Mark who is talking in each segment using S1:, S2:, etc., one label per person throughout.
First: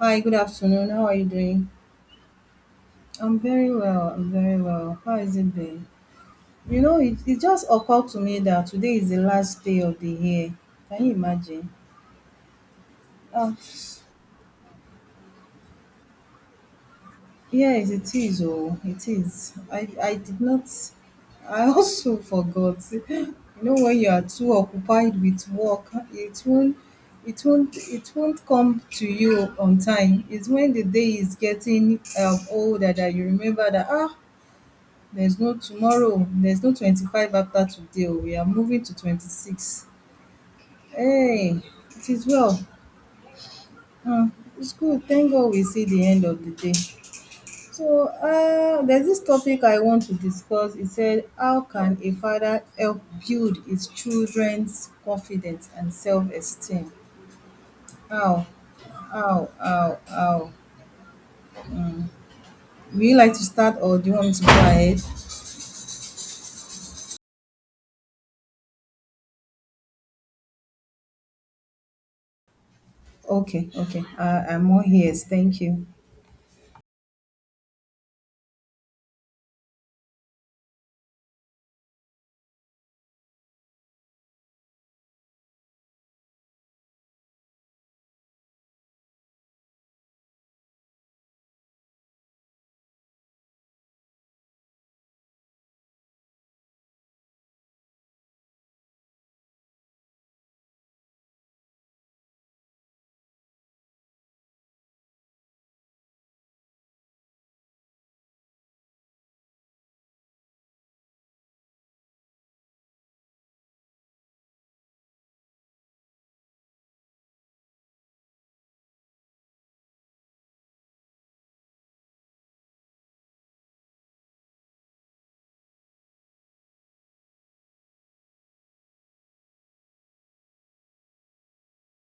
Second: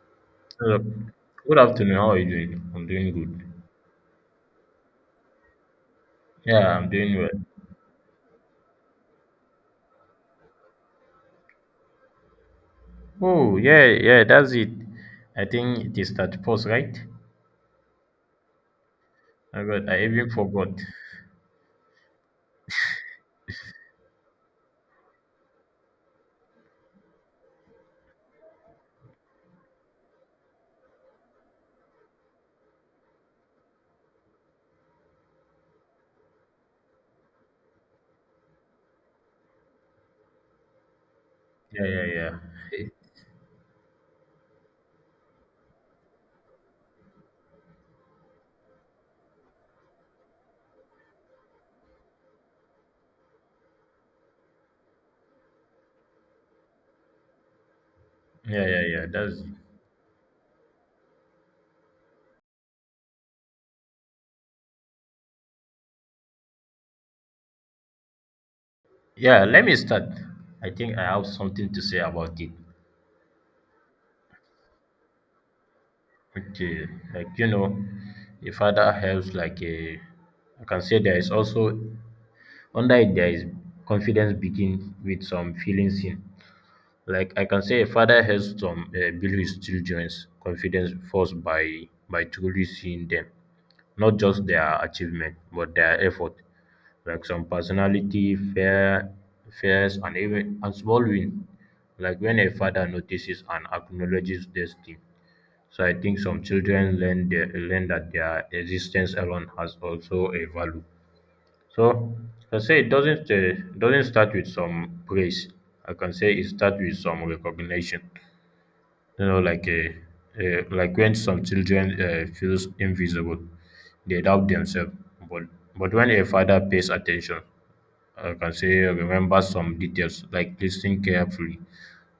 S1: Hi, good
S2: Hello.
S1: afternoon. How are you
S2: Good
S1: doing?
S2: afternoon. How are you doing? I'm doing
S1: I'm
S2: good.
S1: very well. I'm very well. How has it been?
S2: Yeah,
S1: You
S2: I'm
S1: know, it,
S2: doing well.
S1: it just occurred to me that today is the last day of the year. Can you imagine? Um,
S2: Oh, yeah, yeah, that's it. I think it is that post, right?
S1: yes, it is. Oh, it is. I,
S2: I
S1: I
S2: even
S1: did not,
S2: forgot.
S1: I also forgot. You know, when you are too occupied with work, it won't come to you on time. It's when the day is getting older that you remember that, ah, there's no tomorrow, there's no 25 after today o. We are moving to 26. Hey,
S2: Yeah, yeah,
S1: it is
S2: yeah.
S1: well. Um, it's good. Thank God we see the end of the day. So, there's this topic I want to discuss. It said, how can a father help build his children's confidence and self esteem? How?
S2: Yeah, yeah, yeah. That's it.
S1: How? How? Would you like to start or do you want me to go ahead?
S2: Yeah, let me start. I think I have something to say about it.
S1: Okay, okay. I'm all ears. Thank you.
S2: Okay, like you know, a father helps like a I can say there is also under it there is confidence begin with some feelings in like I can say a father helps some build his children's confidence first by truly seeing them not just their achievement but their effort like some personality fairs and even and small win like when a father notices and acknowledges this thing so I think some children learn that their existence alone has also a value so I say it doesn't start with some praise. I can say it starts with some recognition. You know, like a, like when some children feels invisible, they doubt themselves. But but when a father pays attention, I can say remember some details like listening carefully.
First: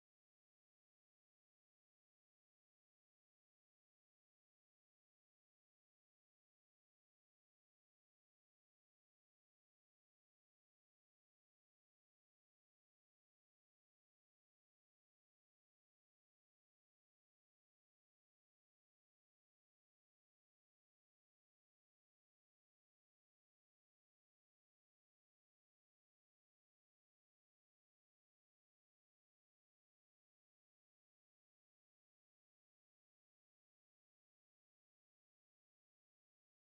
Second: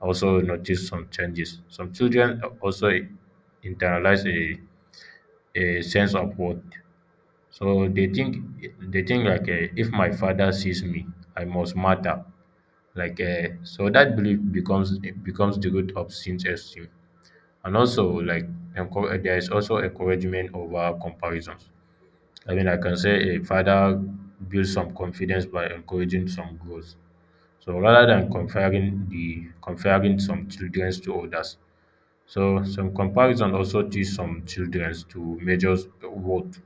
S2: Also notice some changes. Some children also internalize a sense of worth so they think like if my father sees me, I must matter. Like so that belief becomes the root of sin's esteem, and also like there is also encouragement over comparisons. I mean, I can say a father builds some confidence by encouraging some growth. So rather than comparing some children to others, so some comparison also teach some children to measure worth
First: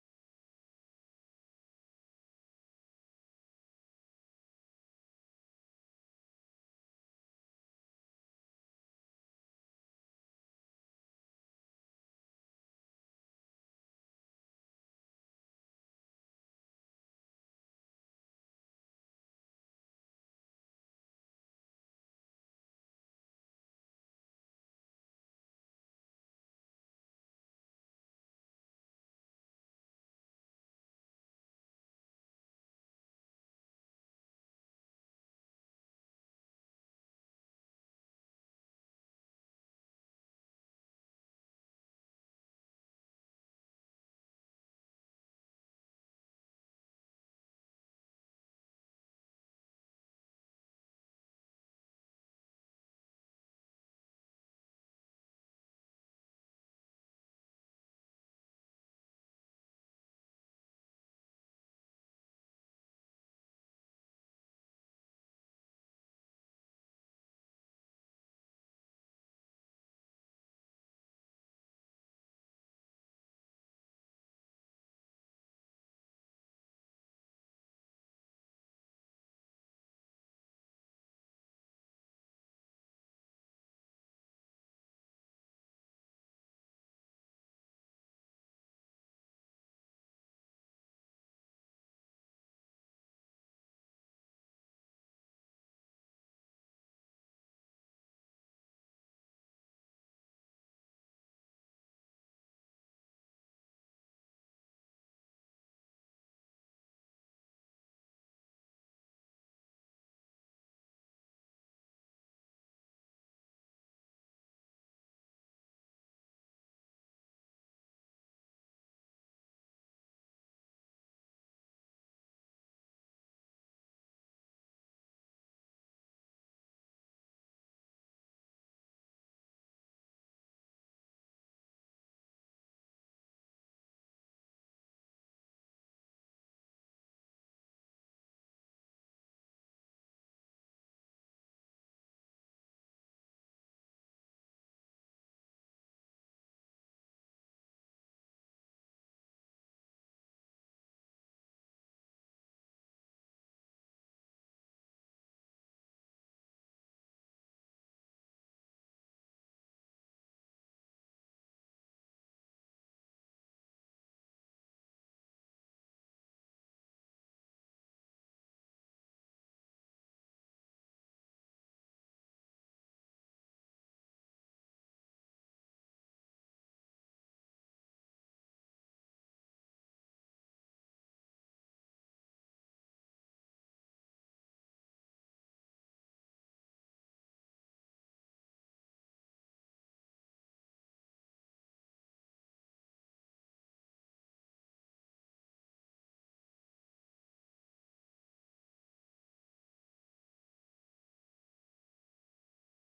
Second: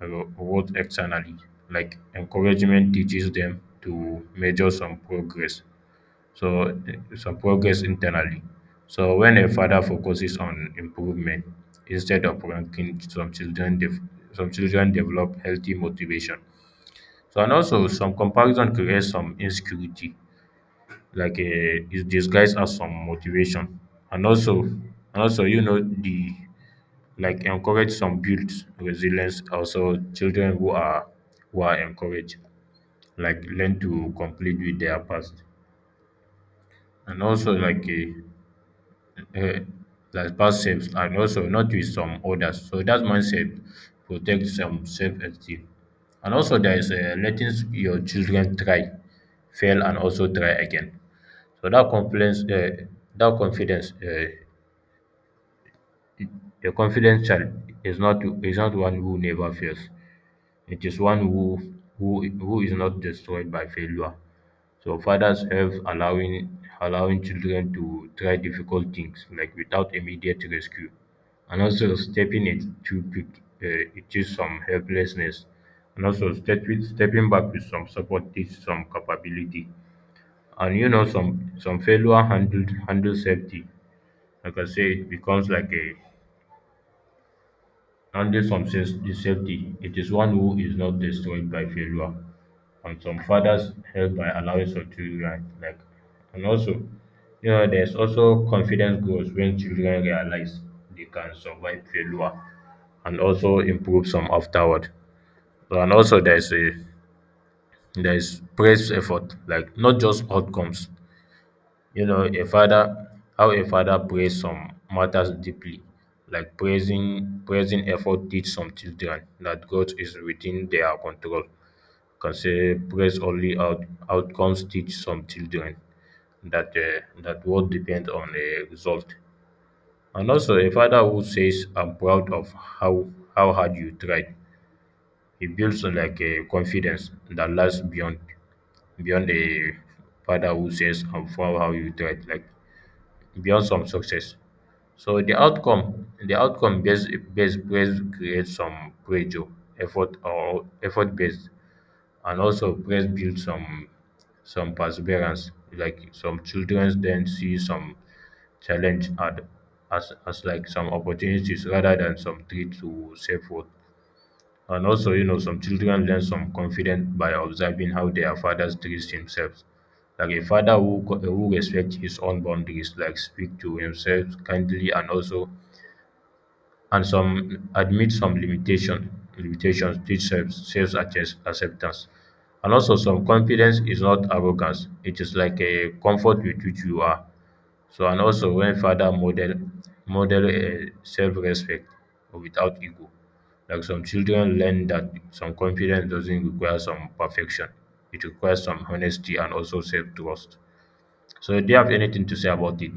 S2: roles externally. Like encouragement teaches them to measure some progress, so some progress internally. So when a father focuses on improvement instead of ranking, some children develop healthy motivation. So and also some comparison creates some insecurity, like it's disguised as some motivation, and also you know the like encourage some builds resilience also children who are encouraged like learn to complete with their past and also like a like past selves and also not with some others so that mindset protects some self-esteem and also there is a your children try fail and also try again so that confidence A confident child is not is not one who never fails. It is one who who is not destroyed by failure. So fathers help allowing children to try difficult things like without immediate rescue, and also stepping it too quick. It is some helplessness, and also step, stepping back with some support teaches some capability, and you know some failure handled handle safety. Like I say, it becomes like a Handle some says is safety. It is one who is not destroyed by failure. And some fathers help by allowing some children like and also you know there's also confidence grows when children realize they can survive failure and also improve some afterward. And also there's praise effort, like not just outcomes. You know, a father, how a father prays some matters deeply, like praising effort teach some children that God is within their control. Can say outcomes teach some children that that what depends on a result. And also, a father who says, "I'm proud of how hard you tried," he builds like a confidence that lasts beyond a father who says, "I'm proud how you tried." Like beyond some success. So the outcome based praise creates some pressure, effort or effort based, and also praise builds some perseverance. Like some children then see some challenge ad, as like some opportunities rather than some threat to self worth. And also, you know, some children learn some confidence by observing how their fathers treat themselves. Like a father who respects his own boundaries, like speak to himself kindly and also and some admit some limitations teach self self acceptance and also some confidence is not arrogance it is like a comfort with which you are so and also when father model self respect without ego like some children learn that some confidence doesn't require some perfection it requires some honesty and also self trust so do you have anything to say about it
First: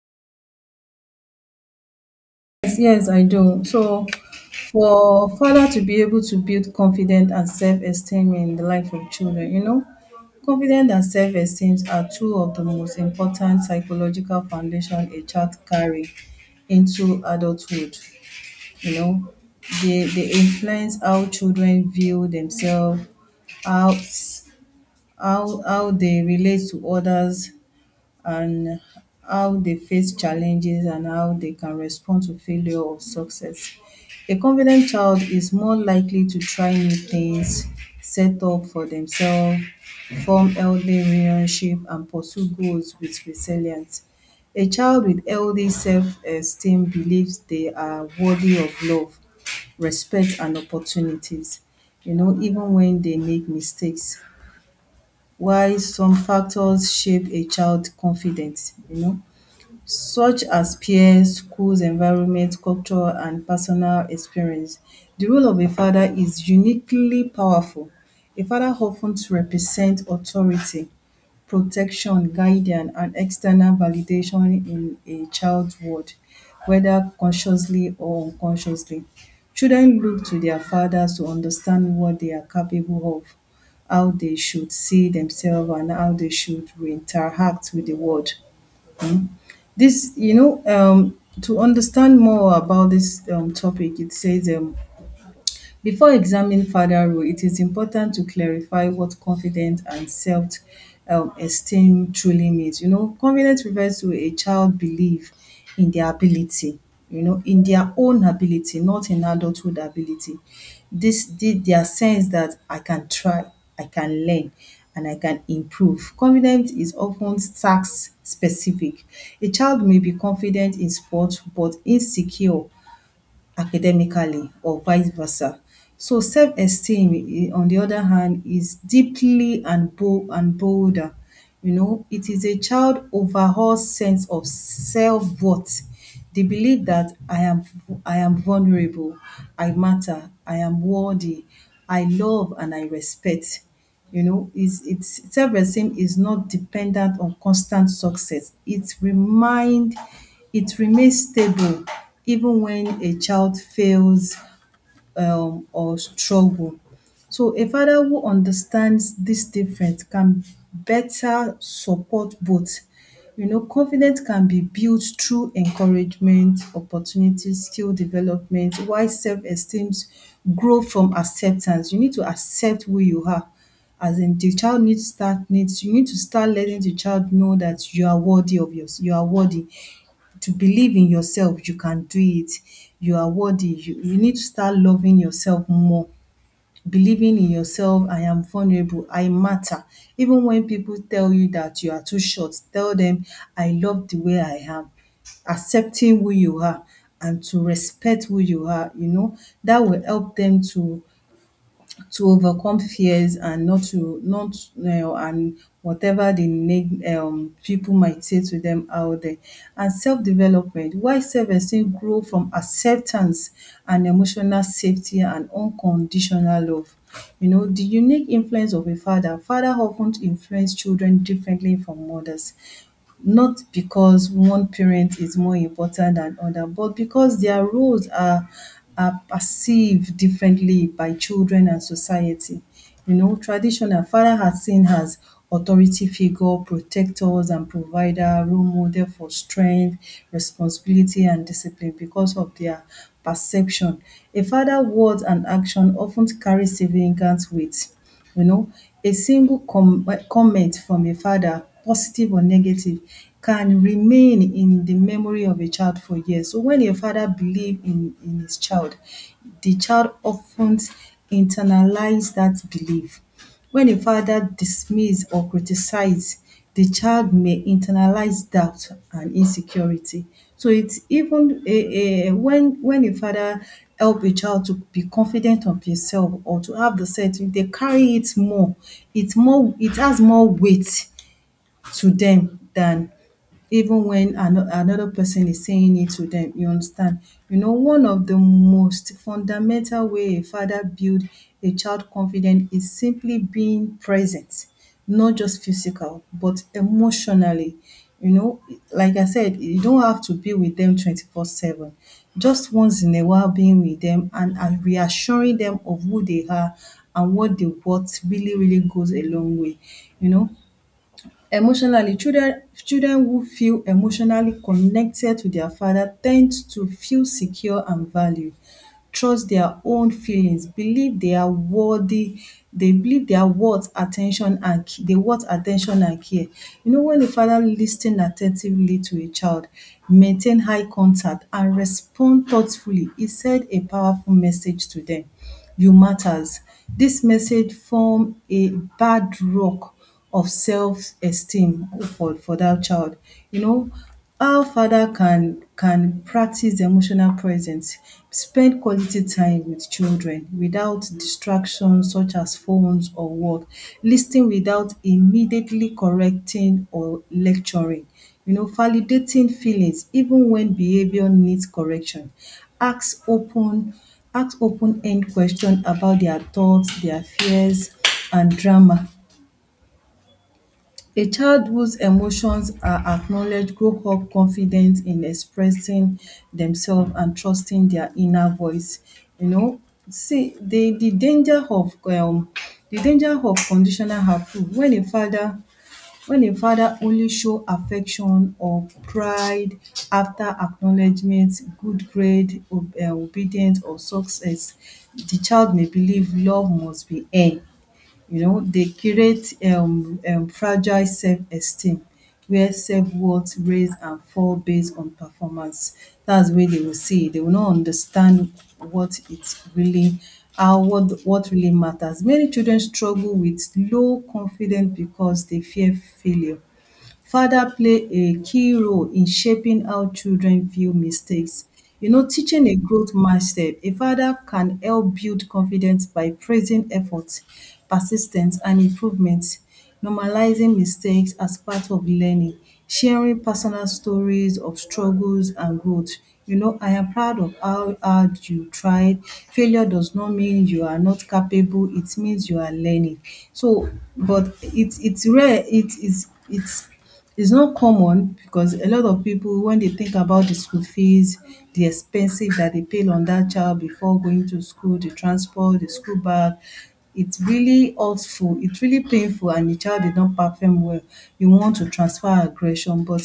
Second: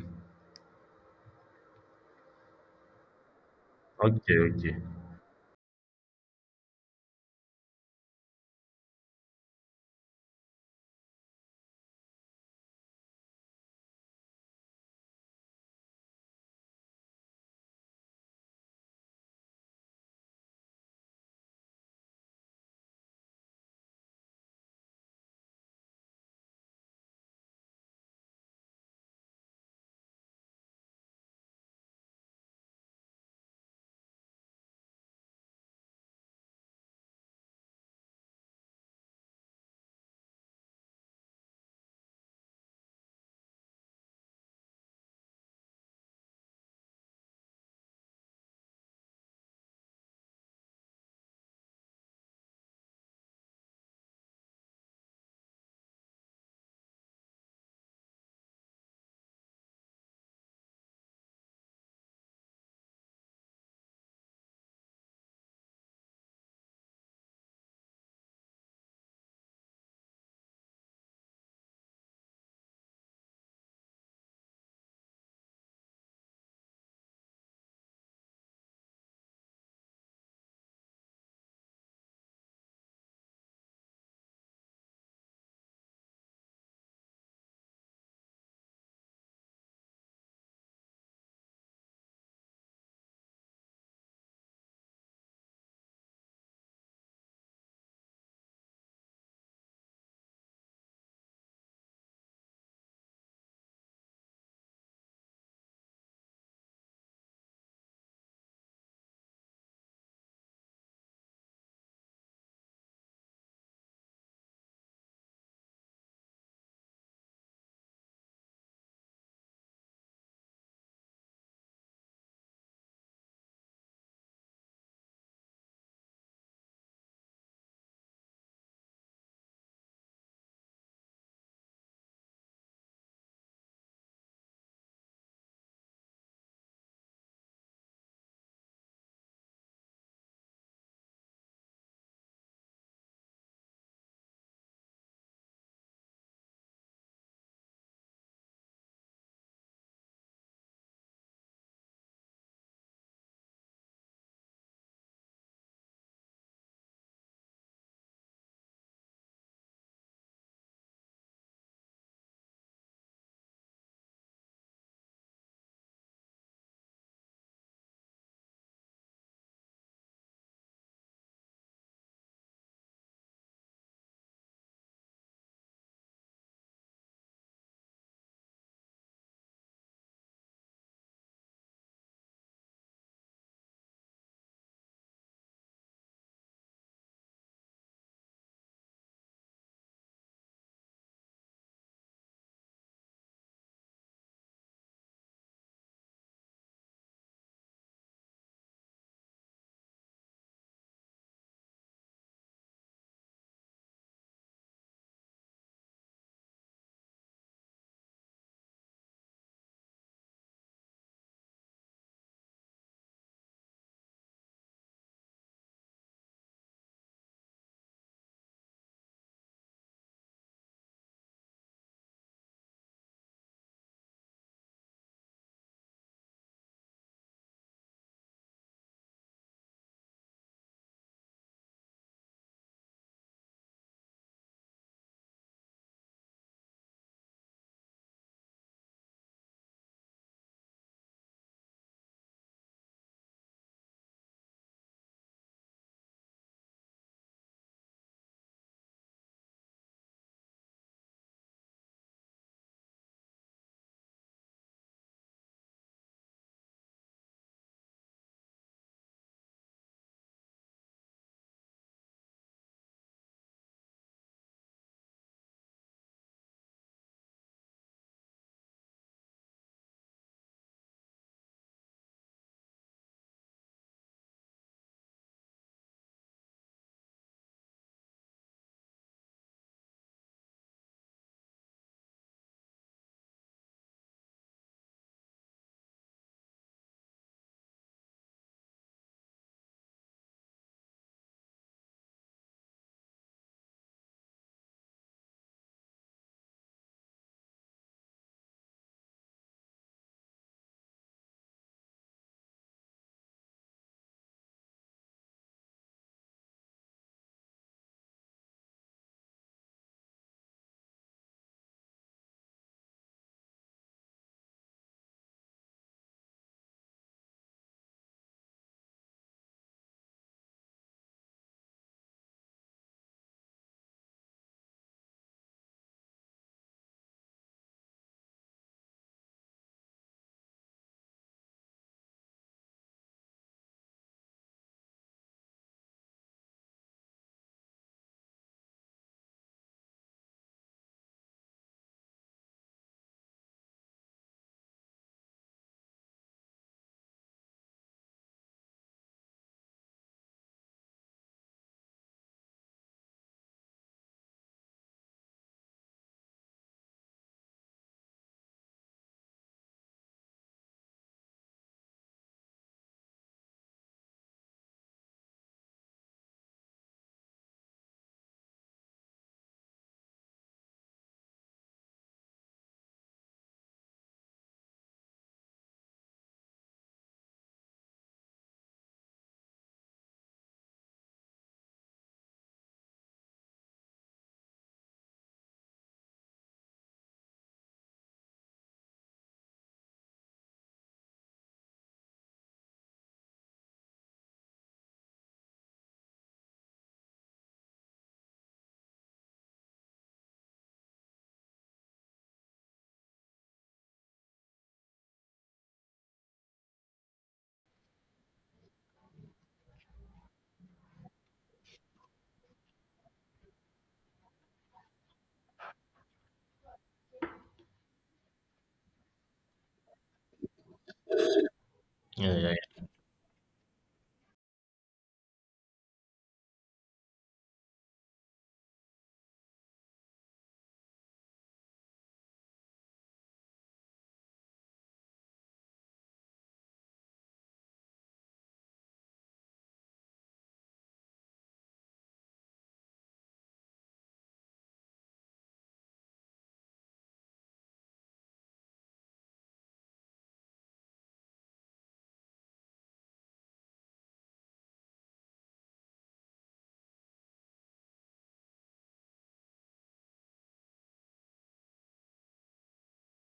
S1: Yes, yes, I do. So,
S2: okay okay
S1: for father to be able to build confidence and self-esteem in the life of children, you know. Confidence and self-esteem are two of the most important psychological foundation a child carry into adulthood, you know. They influence how children view themselves, how how they relate to others, and how they face challenges and how they can respond to failure or success. A confident child is more likely to try new things, set up for themselves, form healthy relationship and pursue goals with resilience. A child with healthy self-esteem believes they are worthy of love, respect and opportunities, you know, even when they make mistakes. Why some factors shape a child's confidence, you know, such as peers, schools environment, culture and personal experience. The role of a father is uniquely powerful. A father often represents authority, protection, guidance and external validation in a child's world whether consciously or unconsciously. Children look to their fathers to understand what they are capable of, how they should see themselves and how they should interact with the world. This, you know, to understand more about this topic, it says, before examining further role, it is important to clarify what confident and self esteem truly means. You know, confidence refers to a child belief in their ability, you know, in their own ability, not in adulthood ability. This did their sense that I can try, I can learn and I can improve. Confidence is often task specific. A child may be confident in sports but insecure academically or vice versa. So self-esteem, eh, on the other hand, is deeply and bo and bolder. You know, it is a child overall sense of self-worth. The belief that I am vulnerable, I matter, I am worthy, I love and I respect. You know, is it's self-esteem is not dependent on constant success. It remains stable even when a child fails or struggle. So a father who understands this difference can better support both. You know, confidence can be built through encouragement, opportunity, skill development, while self-esteem grow from acceptance. You need to accept who you are. As in the child needs start needs you need to start letting the child know that you are worthy of yours, you are worthy to believe in yourself, you can do it, you are worthy, you need to start loving yourself more, believing in yourself, I am vulnerable, I matter. Even when people tell you that you are too short, tell them I love the way I am, accepting who you are and to respect who you are, you know, that will help them to overcome fears and not and whatever the neg people might say to them out there. And self-development, why self-esteem grow from acceptance and emotional safety and unconditional love. You know, the unique influence of a father. Father often influence children differently from mothers not because one parent is more important than other, but because their roles are perceived differently by children and society. You know, traditional, father are seen as authority figure, protectors and provider, role model for strength, responsibility and discipline because of their perception. A father words and action often carry significant weight, you know. A single comment from a father, positive or negative, can remain in the memory of a child for years. So when a father believe in his child, the child of ten internalize dat belief. When a father dismiss or criticize, the child may internalize doubt and insecurity. So it's even a when a father help a child to be confident of himself or to have the self, if they carry it more, it's more, it has more weight to them than even when another person is saying it to them. You understand? You know, one of the most fundamental way a father build a child confident is simply being present, not just physical, but emotionally. You know, like I said, you don't have to be with them 24 7. Just once in a while, being with them and, reassuring them of who they are and what they want really, really goes a long way. You know, emotionally, children who feel emotionally connected to their father tend to feel secure and valued, trust their own feelings, believe they are worthy, they believe they are worth attention and ca- they worth attention and care. You know, when a father lis attentively to a child, maintain high contact and respond thoughtfully, e said a powerful message to them: you matters. This message form a bad rock of self-esteem for that child. You know, how father can practice emotional presence, spend quality time with children without distractions such as phones or work, lis ten without immediately correcting or lecturing, you know, validating feelings even when behaviour needs correction, ask open ask open end question about their thoughts, their fears and drama. A child whose emotions are acknowledged grows up confident in expressing themselves and trusting their inner voice. You know, see the danger of the danger of conditional approval. When a father only show affection or pride after acknowledgement, good grade, obedience or success, the child may believe love must be earned, you know, they create fragile self-esteem where self-worth raise and fall based on performance. That's where they will see. They will not understand what it's really, how what really matters. Many children struggle with low confidence because they fear failure. Father play a key role in shaping how children view mistakes. You know,
S2: yeah yeah
S1: teaching a growth mindset, a father can help build confidence by praising effort, persistence, and improvement, normalizing mistakes as part of learning, sharing personal stories of struggles and growth. You know, I am proud of how hard you tried. Failure does not mean you are not capable, it means you are learning. So, but it's rare, it is it's not common because a lot of people when they think about the school fees, the expenses that they pay on that child before going to school, the transport, the school bag, it's really hurtful, it's really painful and the child did not perform well, you want to transfer aggression but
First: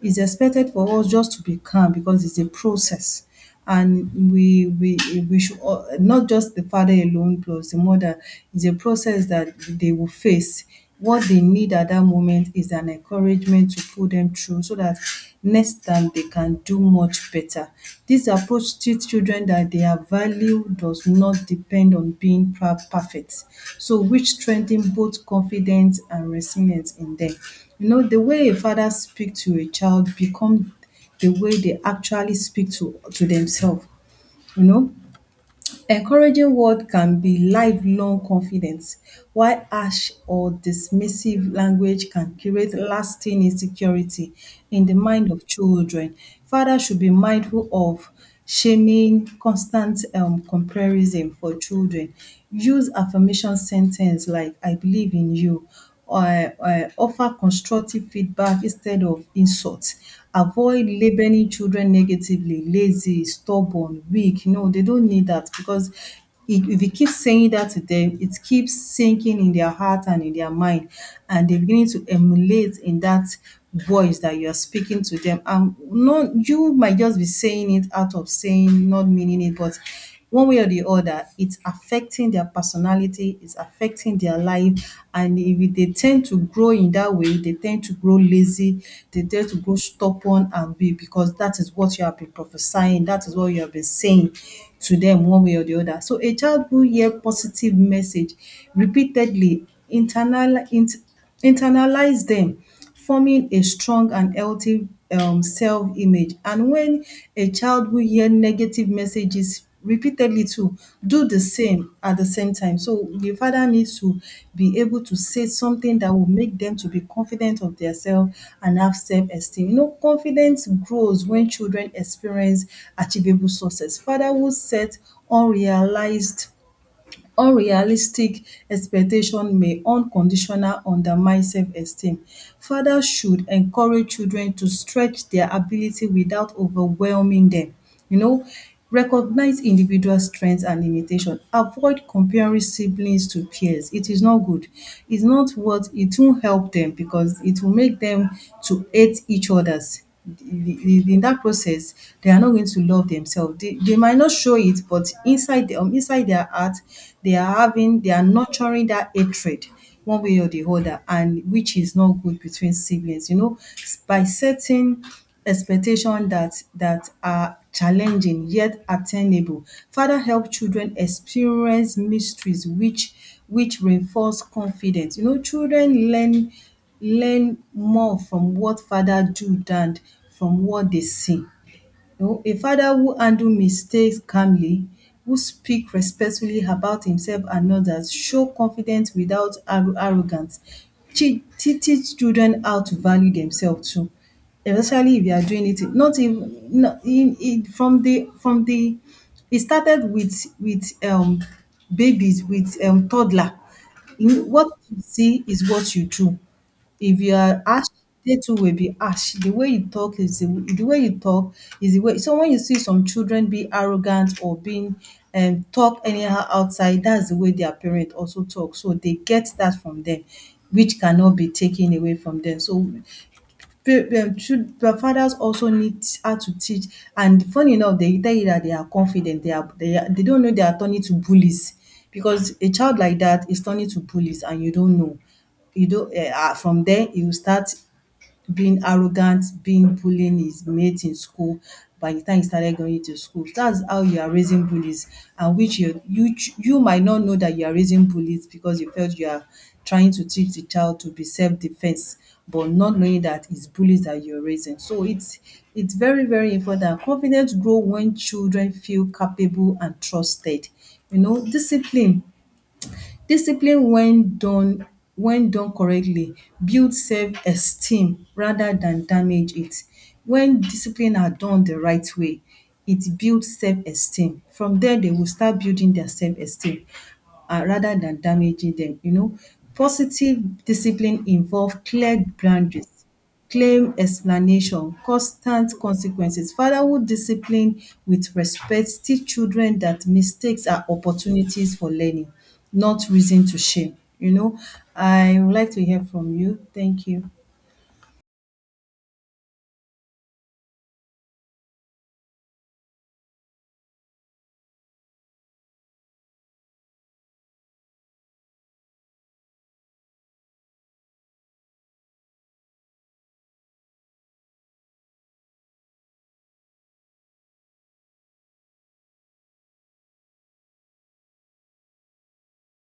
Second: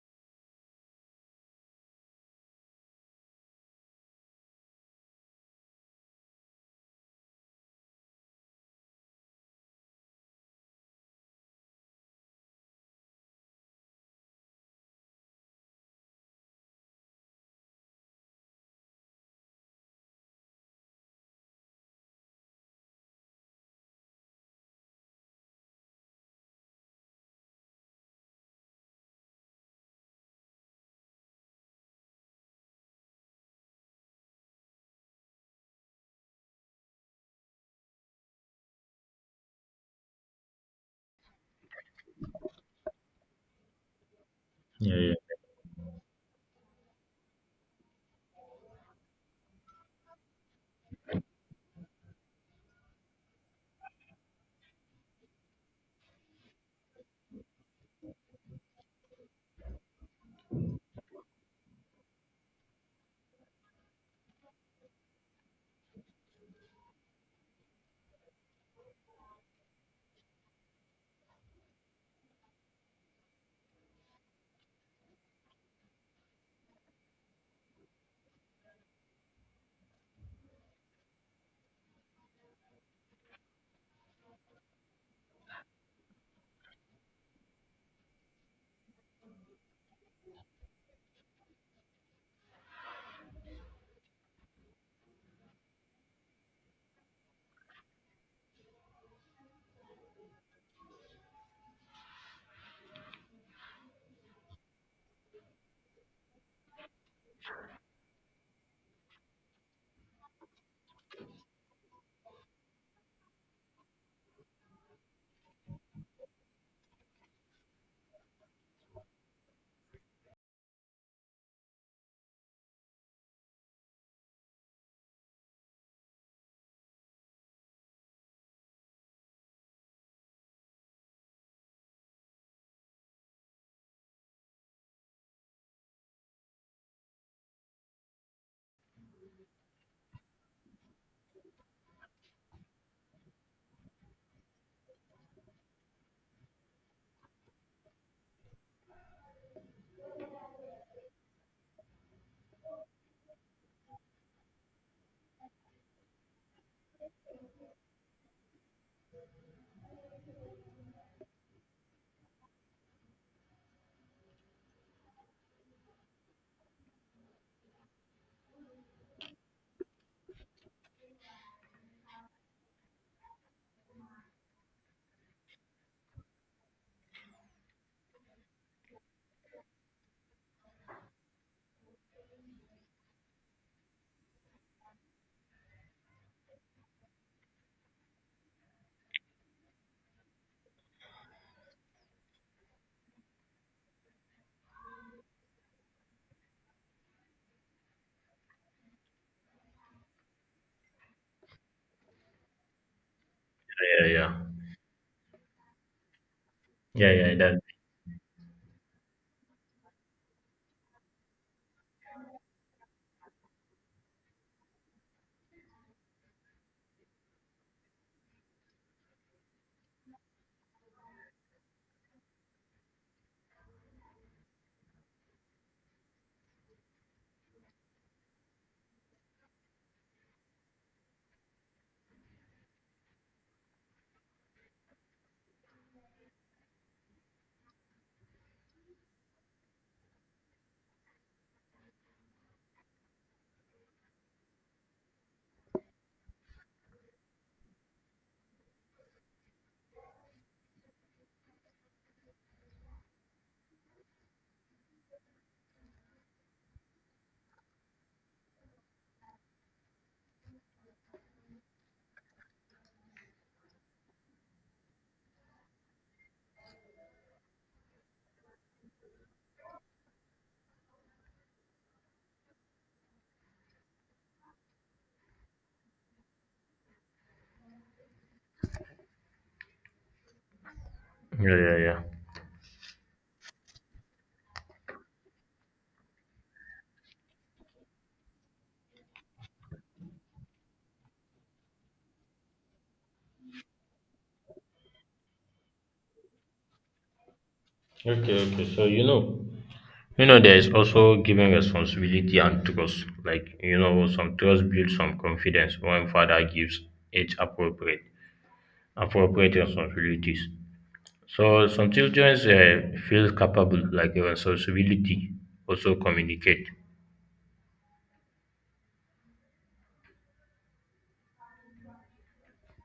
S1: it's expected for us just to be calm because it's a process and we not just the father alone plus the mother, it's a process that they will face. What they need at that moment is an encouragement to pull them through so that next time they can do much better. This approach teach children that their value does not depend on being perfect. So which strengthen both confidence and resilience in them. You know, the way a father speak to a child become the way they actually speak to themselves, you know. Encouraging word can be lifelong confidence, while harsh or dismissive language can create lasting insecurity in the
S2: yeah yeah yeah yeah
S1: mind of children. Fathers should be mindful of shaming, constant comparison for children. Use affirmation sen like I believe in you, offer constructive feedback instead of insults. Avoid labelling children negatively, lazy, stubborn, weak. No, they don't need that because if you keep saying that to them, it keeps sinking in their heart and in their mind and they're beginning to emulate in that voice that you are speaking to them. And no, you might just be saying it out of saying, not meaning it, but one way or the other, it's affecting their personality, it's affecting their life. And if they tend to grow in that way, they tend to grow lazy, they tend to grow stubborn and be because that is what you have been prophesying, that is what you have been saying to them one way or the other. So a child who hear positive message repeatedly internalize them forming a strong and healthy self-image. And when a child will hear negative messages repeatedly to do the same at the same time. So the father needs to be able to say something that will make them to be confident of their self and have self-esteem. You know, confidence grows when children experience achievable success. Fatherhood set unrealized unrealistic expectation may unconditional undermine self-esteem. Fathers should encourage children to stretch their ability without overwhelming them. You know, recognize individual strengths and limitation. Avoid comparing siblings to peers. It is not good. It's not what it won't help them because it will make them to hate each others in that process, they are not going to love themselves. They might not show it, but inside inside their heart, they are nurturing that hatred one way or the other, and which is not good between siblings. You know, by setting expectation that are challenging yet attainable, father help children experience mysteries which reinforce confidence. You know, children learn more from what father do than from what they see. You know, a father who handle mistakes calmly, who speak respectfully about himself and others, show confidence without arrogance, teach children how to value themselves too, especially if you are doing it not even not in from the it started with babies, with toddler.
S2: yeah
S1: You what you see is what you do.
S2: yeah
S1: If
S2: yeah
S1: you
S2: yeah,
S1: are
S2: that
S1: harsh, they too will be harsh. The way you talk is the way you talk the way so when you see some children being arrogant or being talk anyhow outside, that's the way their parent also talk. So they get that from them, which cannot be taken away from them. So should the fathers also need how to teach. And funny enough they tell you that they are confident, they don't know they are turning to bullies because a child like that is turning to bullies and you don't know. You don't eh ah From there he will start being arrogant, being bullying his mates in school by the time he started going to school. That's how you are raising bullies and which you might not know that you are raising bullies because you felt you are trying to teach the child to be self-defense, but not knowing that it's bullies that you're raising. So it's very, very important. Confidence grow when children feel capable and trusted. You know, Discipline when done correctly builds self-esteem rather than damage it. When discipline are done the right way, it builds self-esteem. From there, they will start building their self-esteem rather than damaging them. You know, positive discipline
S2: Yeah, yeah,
S1: involve
S2: yeah.
S1: clear boundaries, claim explanation, constant consequences. Fatherhood discipline with respect teach children that mistakes are opportunities for learning, not reason to shame. You know, I would like to hear from you. Thank you.
S2: Okay, okay. So you know, You know, there is also giving responsibility and trust. Like, you know, some trust builds some confidence when father gives each appropriate responsibilities. So some children feel capable, like a responsibility, also communicate.